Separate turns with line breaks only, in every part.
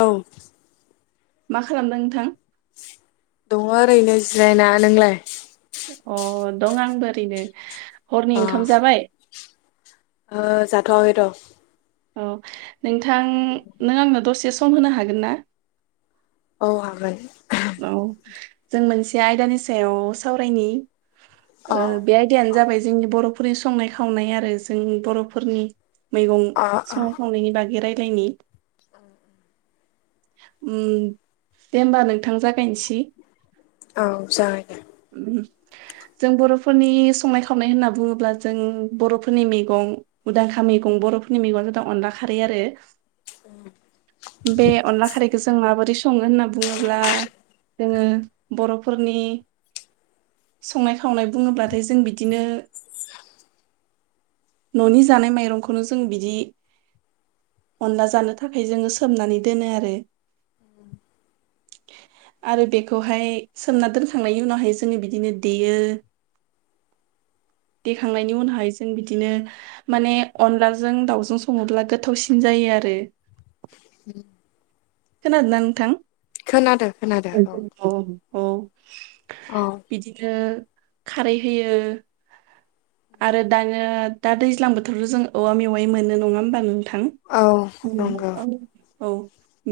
औ
मा खालामदों नोंथां
दङो ओरैनो जिरायना नोंलाय
अ दं आंबो ओरैनो। हरनि
अ
ओंखाम जाबाय?
ओ जाथ'आखै र'
औ नोंथां नों आंनो दसे सम होनो हागोन ना?
औ हागोन
औ जों मोनसे आयदानि सायाव सावरायनि ओ बे आयदायानो जाबाय जोंनि बर'फोरनि संनाय खावनाय आरो जों बर'फोरनि मैगं
अ अ
संनाय खावनायनि बागे रायलायनि
[unintelligible]
उम दे होमबा नोंथां जागायनसि
औ जागायदो
[unintelligible] जों बर'फोरनि संनाय खावनाय होनना बुङोब्ला जों बर'फोरनि मैगं मदांखा मैगंबो बर'फोरनि मगंआ जादों अनला खारै आरो [inaudible] बे अनला खारैखौ जों माबोरै सङो होनना बुङोब्ला जोङो बर'फोरनि संनाय खावनाय बुङोब्लाथाय जों बिदिनो न'नि जानाय माइरंखौनो जों बिदि अनला जानो थाखाय जोङो सोमनानै दोनो आरो आरो बेखौहाय सोमना दोनखांनाय उनावहाय जोङो बिदिनो देयो
[unintelligible]
देखांनायनि उनावहाय जों बिदिनो माने अनलाजों दाउजों सङोब्ला गोथावसिन जायो आरो
[inaudible]
खोनादोंना नोंथां?
खोनादो खोनादो औ
औ
औ
बिदिनो खारै होयो‌ आरो दानो दा दैज्लां बोथोरावथ' जों औवा मेवाय मोनो नङा होमबा नों थां औ
नंगौ
औ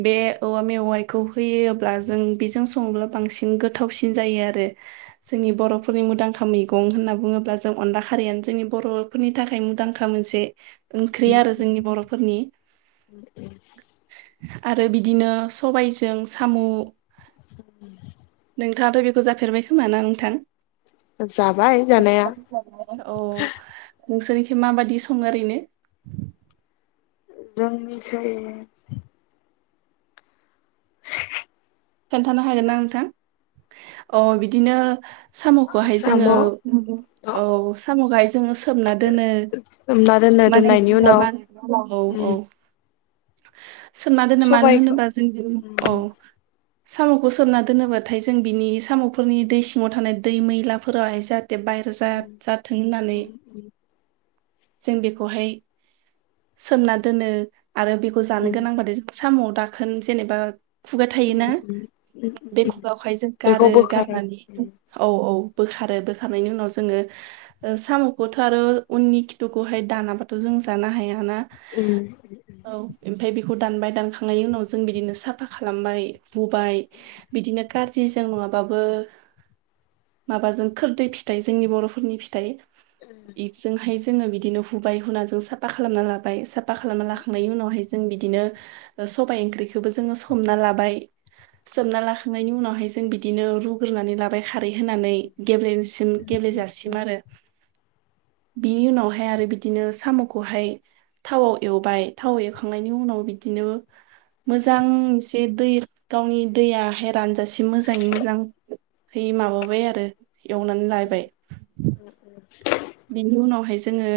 बे औवा मेवाइखौ होयोब्ला जों बेजों सङोब्ला बांसिन गोथावसिन जायो आरो जोंनि बर'फोरनि मोदांखा मैगं होनना बुङोब्ला जों अनला हारियानो जोंनि बर'फोरनि थाखाय मुंदांखा मोनसे ओंख्रि आरो जोंनि बर'फोरनि आरो बिदिनो सबायजों सामु
[inaudible]
नोंथाङाथ' बेखौ जाफेरबाय खोमा ना नोंथां?
जाबाय जानाया
औ नोंसोरनिखि माबादि सङो ओरैनो
जोंनिफ्राय
खोनथानो हागोन ना नोंथां अ बिदिनो साम'खौहाय
साम'
जोङो औ साम'खौहाय जोङो सोमना दोनो
सोमना दोननो
माने
दोननायनि उनाव
हगार औ
उम
औ सोमना दोनो मानो
सबायखौ
होनोबा जोंजों औ साम'खौ सोमना दोनोबाथाय जों बिनि साम'फोरनि दै सिङाव थानाय दै मैलाफोराहाय जा थेब बाहेर जा जाथों होननानै जों बेखौहाय सोमना दोनो आरो बेखौ जानो गोनांबाथाय जों साम' दाखोन जेनेबा खुगा थायोना बे खुगायावहाय जों
बेखौ
गारो
बोखारो
गारनानै औ औ बोखारो बोखारनायनि उनाव जोङो ओ साम'खौथ' आरो उननि खिथुखौहाय दानाबाथ' जों जानो हायाना
उम
औ ओमफाय बेखौ दानबाय दानखांनायनि उनाव जों बिदिनो साफा खालामबाय हुबाय बि दिनो काजिजों नङाबाबो माबाजों खोरदै फिथाइ जोंनि बर'फोरनि फिथाइ। इजोंहाय जोङो बिदिनो हुबाय हुनाजों साफा खालामना लाबाय साफा खालामना लाखा हाय जों बिदिनो सबाय ओंख्रिखौबो जोङो सोमना लाबाय सोमना लाखांनायनि उनावहाय जों बिदिनो रुग्रोनानै लाबाय खारै होनानै गेब्ले सिम गेब्लेजासिम आरो बिनि उनावहाय आरो बिदिनो साम'खौहाय थावआव एवबाय थाव एखांनायनि उनाव बिदिनो मोजां बे दै गावनि दैयहाय रानजासे मोजाङै मोजां है माबाबाय आरो एवनानै लाबाय। बिनि उनावहाय जोङो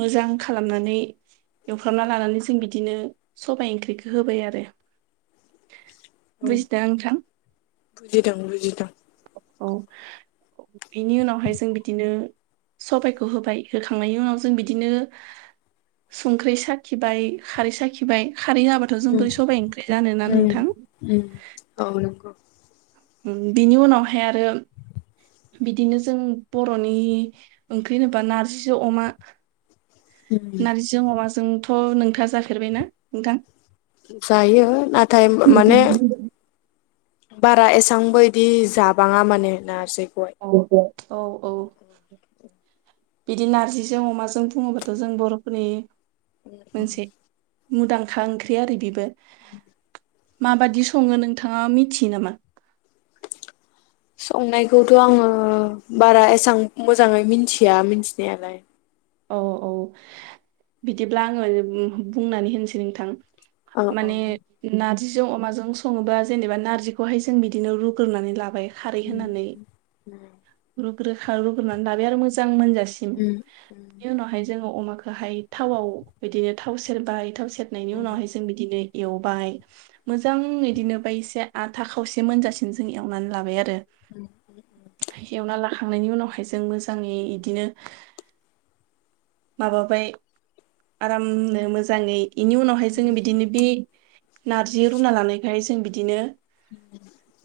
मोजां खालामनानै एवफ्रामना लानानै जों बिदिनो सबाय ओंख्रिखौ होबाय आरो।
औ
बुजिदों नोंथां
बुजिदों बुजिदों।
औ बेनि उनावहाय जों बिदिनो सबायखौ होबाय होखांनायनि उनाव जों बिदिनो संख्रि साखिबाय, खारै साखिबाय खारै होबाथ' जों बोरै सबाय ओंख्रि जानो, ना
उम
नोंथां?
उम औ नंगौ
बिनि उनावहाय आरो बिदिनो जों बर'नि ओंख्रि होनोबा नारजिजो अमा।
उम
नारजिजों अमाजोंथ' नोंथाङा जाफेरबायना नोंथां?
जायो नाथाय माने बारा एसांबो इदि जाबाङा माने नारजि
औ औ औ औ बिदि नारजिजों अमाजों बुङोबाथ' जों बर'फोरनि
[unintelligible]
मुदांखा ओंख्रि आरो बिबो। माबादि सङो नोंथाङा मिथियो नामा?
[inaudible] संनायखौथ' आङो बारा एसां मोजाङै मिथिया मिन्थिनायालाय।
औ औ बिदिब्ला आङो उम बुंनानै होनोसै नोंथां।
औ औ
माने नार जिजों अमाजों सङोबा जेनेबा नारजिखौहाय जों बिदिनो रुग्रोनानै लाबाय। खारै होनानै रुग्रोखा रुग्रोनानै लाबाय आरो मोजां मोनजा सिम।
उम
उनावहाय जोङो अमाखोहाय थाव बिदिनो थाव सेरबाय, थाव सेरनायनि उनावहाय जों बिदिनो एवबाय, मोजां बिदिनो बाय एसे आथा खावसे मोनजासिम जों एवनानै लाबाय आरो। एवना लाखांनायनि उनावहाय जों मोजाङै इदिनो माबाबाय आरामनो मोजाङै। बेनि उनावहाय जोङो बिदिनो बे नारजि रुना लानायखहाय जों बिदिनो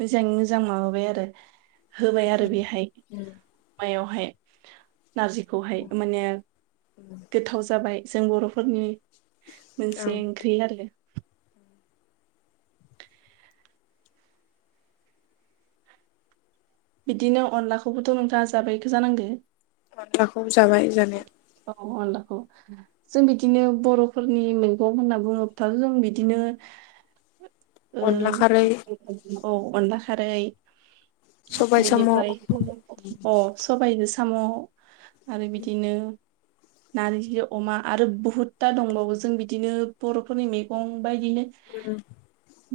मोजाङै मोजां माबाबाय आरो होबाय आरो बेहाय मायावहाय नारजिखौहाय माने गोथाव जाबाय जों बरफोरनि
औ
मोनसे ओंख्रि आरो बिदिनो अनलाखौबोथ नोंथाङा जाबायखो जानांगौ
अनलाखौबो जाबाय जानाया
औ जों बिदिनो बरफोरनि मैगं होनना बुङोबाथाय जों बिदिनो
[inaudible] अनला खारै
औ ओ अनला खारै
सबाय साम'
बिनिफ्राय ओ सबायजों सा साम' आरो बिदिनो नारजि अमा आरो बहुदथा दंबावो जों बिदिनो बरफोरनि मैगं बायदिनो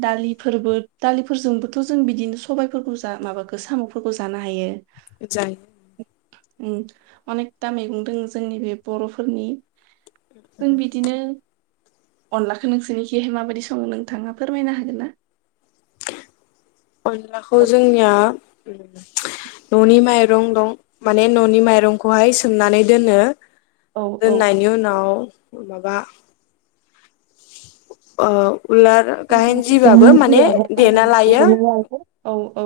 दालिफोरबो दालिफोरजोंबोथ जों बिदिनो सबायफोरखौ जा माबाखो साम'फोरखौ जानो हायो।
[unintelligible]
उम अनेकथा मैगं दङ जोंनि बे बरफोरनि जों बिदिनो अनलाखौ नोंसोनिखिहाय माबायदि सङो नोंथाङा फोरमायनो हागोन ना?
अनलाखौ
औ
जोंनिया न'नि माइरं दं माने ननि माइरंखौहाय सोमनानै दोनो
औ
दोननायनि उनाव माबा अ उलार गाहेन जिबाबो माने देना लायो।
औ औ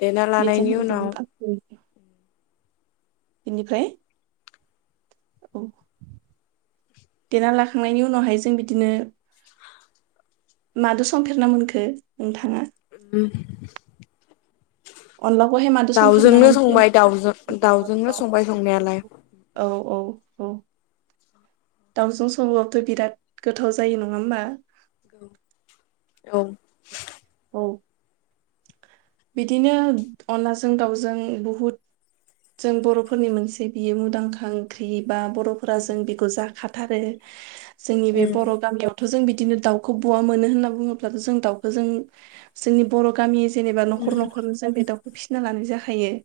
देना
बेजों
लानायनि उनाव
बेनिफ्राय औ देना लाखांनायनि उनावहाय जों बिदिनो मादो संफेरनो मोनखो नोंथाङा?
उम
अनलाखौहाय मादो संफेरना मोनखो
संबाय दाउजों दाउजोंनो संबाय संनायालाय
औ औ औ दाावजों सङोबाबथ' बिराद गोथाव जायो नङा होमबा?
औ औ
औ बिदिनो अनलाजों दाउजों बहुद जों बरफोरनि मोनसे बियो मुंदांखा ओंख्रि बा बर'फोरा जों बेखौ जाखाथारो जोंनि बे
उम
बर' गामियावथ जों बि बिदिनो दाउखौ बहा मोनो होनना बुङोब्लाथ जों दाउखौ जों जोंनि बर' गामि जेनेबा नखर नखर नखर जों बे दाउखौ फिसिना लानाय जाखायो।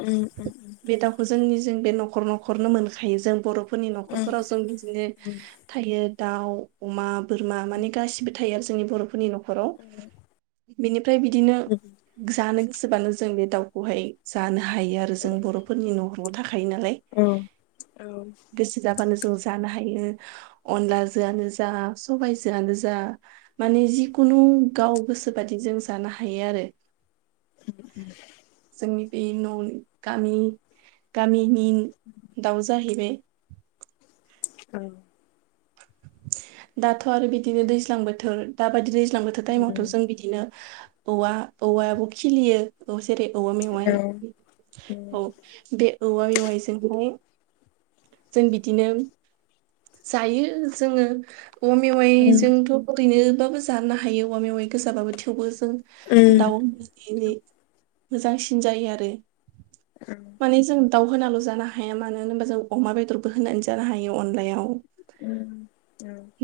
उम उम
बे दाउखौ जोंनि जों बे नखर नखरनो मोनखायो जों बरफोरनि न'खरफोराव जों बिदिनो थायो। दाउ अमा बोरमा माने गासिबो थायो आरो जोंनि बरफोरनि नखराव बेनि ओमफ्राय बिदिनो जानो गोसोबानो जों बे दाउखौहाय जानो हायो आरो जों बरफोरनि नखरावनो थाखायो। नालाय गोसो जाबानो जों जानो हायो अनलाजोंआनो जा सबबायजोआनो जा माने जिखुनु गाव गोसोबादि जों जानो हायो आरो।
उ [inaudible]
आनि बे न गामि गामिनि दाउ जाहैबाय।
औ
दाथ आरो बिदिनो दैज्लां बोथोर दाबायदि दैज्लां दैज्लां बोथोर टाइमावथ जों बिदिनो औवा औवायाबो खिलियो औ जेरै औवा मेवाइ औ बे औवा मेवाइ जोंहाय जों बिदिनो जायो जोङो औवा मेवाइजोंथ' ओरैनोबाबो जानो हायो औवा मेवाइ गोजाबाबो थेवबो जों दाउ होनना एवोब्ला मोजांसिन जायो आरो। माने जों दाउ होनाल' जानो हाया मानो होनबा जों अमा बेदरबो होनानै जानो हायो अनलायाव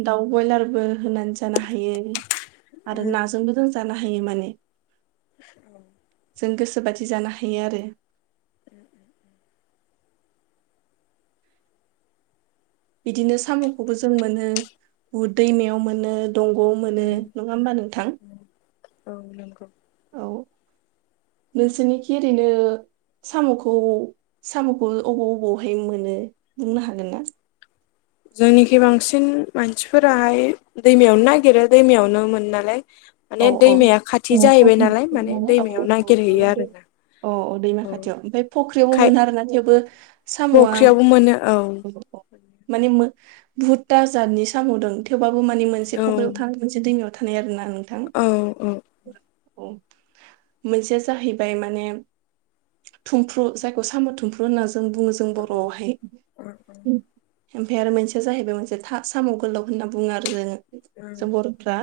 दाउ ब्रयलारबो होनानै जानो हायो आरो नाजोंबो जों जानो हायो माने ।
औ।
जों गोसो बायदि जानो हायो आरो।
[inaudible]
बिदिनो साम'खौबो जों मोनो बहुद दैमायाव मोनो। दंग' मोनो नङा होमबा नोंथां औ।
[inaudible]
नोंसोरनिखि ओरैनो साम'खौ साम'खौ अबाव अबावहाय मोनो बुंनो हागोनना?
जोंनिखि बांसिन मानसिफोराहाय दैमायावनो नागिरो दैमायावनो मोनो नालाय।
औ
माने
औ
दैमाया
औ
खाथि जाहैबाय नालाय माने दैमायाव नागिरहैयो आरोना।
अ औ दैमा
औ
खाथियाव ओमफ्राय फख्रियावबो
खाय
मोनो आरोना थेवबो साम'आ
फख्रियावबो मोनो औ
माने बुहुथा जादनि साम' दं थेवबाबो माने मोनसे
औ
फख्रियाव थानाय मोनसे दैमायाव थानाय आरोना नोंथां।
औ
औ मोनसेया जाहैबाय माने थुमफ्रु जायखौ साम' थुमफ्रु होनना जों बुङो जों बर'आवहाय।
औ
ओमफ्राय आरो मोनसेया जाहैबाय मोनसे साम' गोलाव होनना बुङो आरो जों जों बर'फ्रा।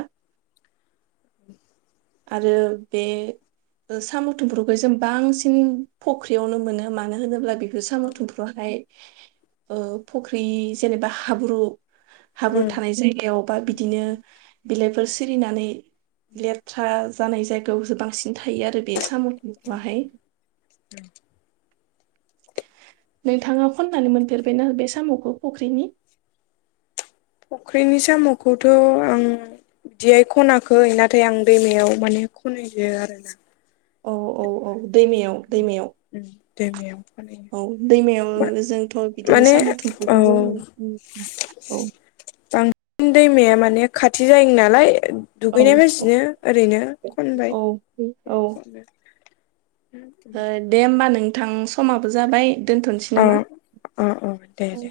[inaudible]
आरो बे साम' थुमफ्रुखौ जों बांसिन फख्रियावनो मोनो मानो होनोब्ला बेफोर साम'
औ
थुमफ्रुहाय फुख्रि जेनेबा हाब्रु हाब्रु
औ
थानाय जायगायाव बा बिदिनो बिलाइफोर सिरिनानै लेथ्रा जानाय जायगायावसो बांसिन थायो आरो बे साम' थुमफ्रुहाय
उम।
नोंथाङा खननानै मोनफेरबायना बे साम'खौ फुख्रिनि
फुख्रिनि साम'खौथ' आं बिदिहाय खनाखै नाथाय आं दैमायाव माने खनहैयो आरोना।
औ औ औ दैमायाव दैमायाव।
उम दैमायाव खनायो
औ दैमायाव जोंथ' बिदिनो
माने
साम'
औ
थुमफ्रुखौ जों औ।
बांसिन दैमाया माने खाथि जायो नालाय
औ
दुगैनाय फाजैनो ओरैनो खनबाय
औ औ
।
ओ,
[inaudible]
दे होमबा नोंथां समाबो जाबाय दोनथ'नोसै
अ
नामा?
अ अ दे दे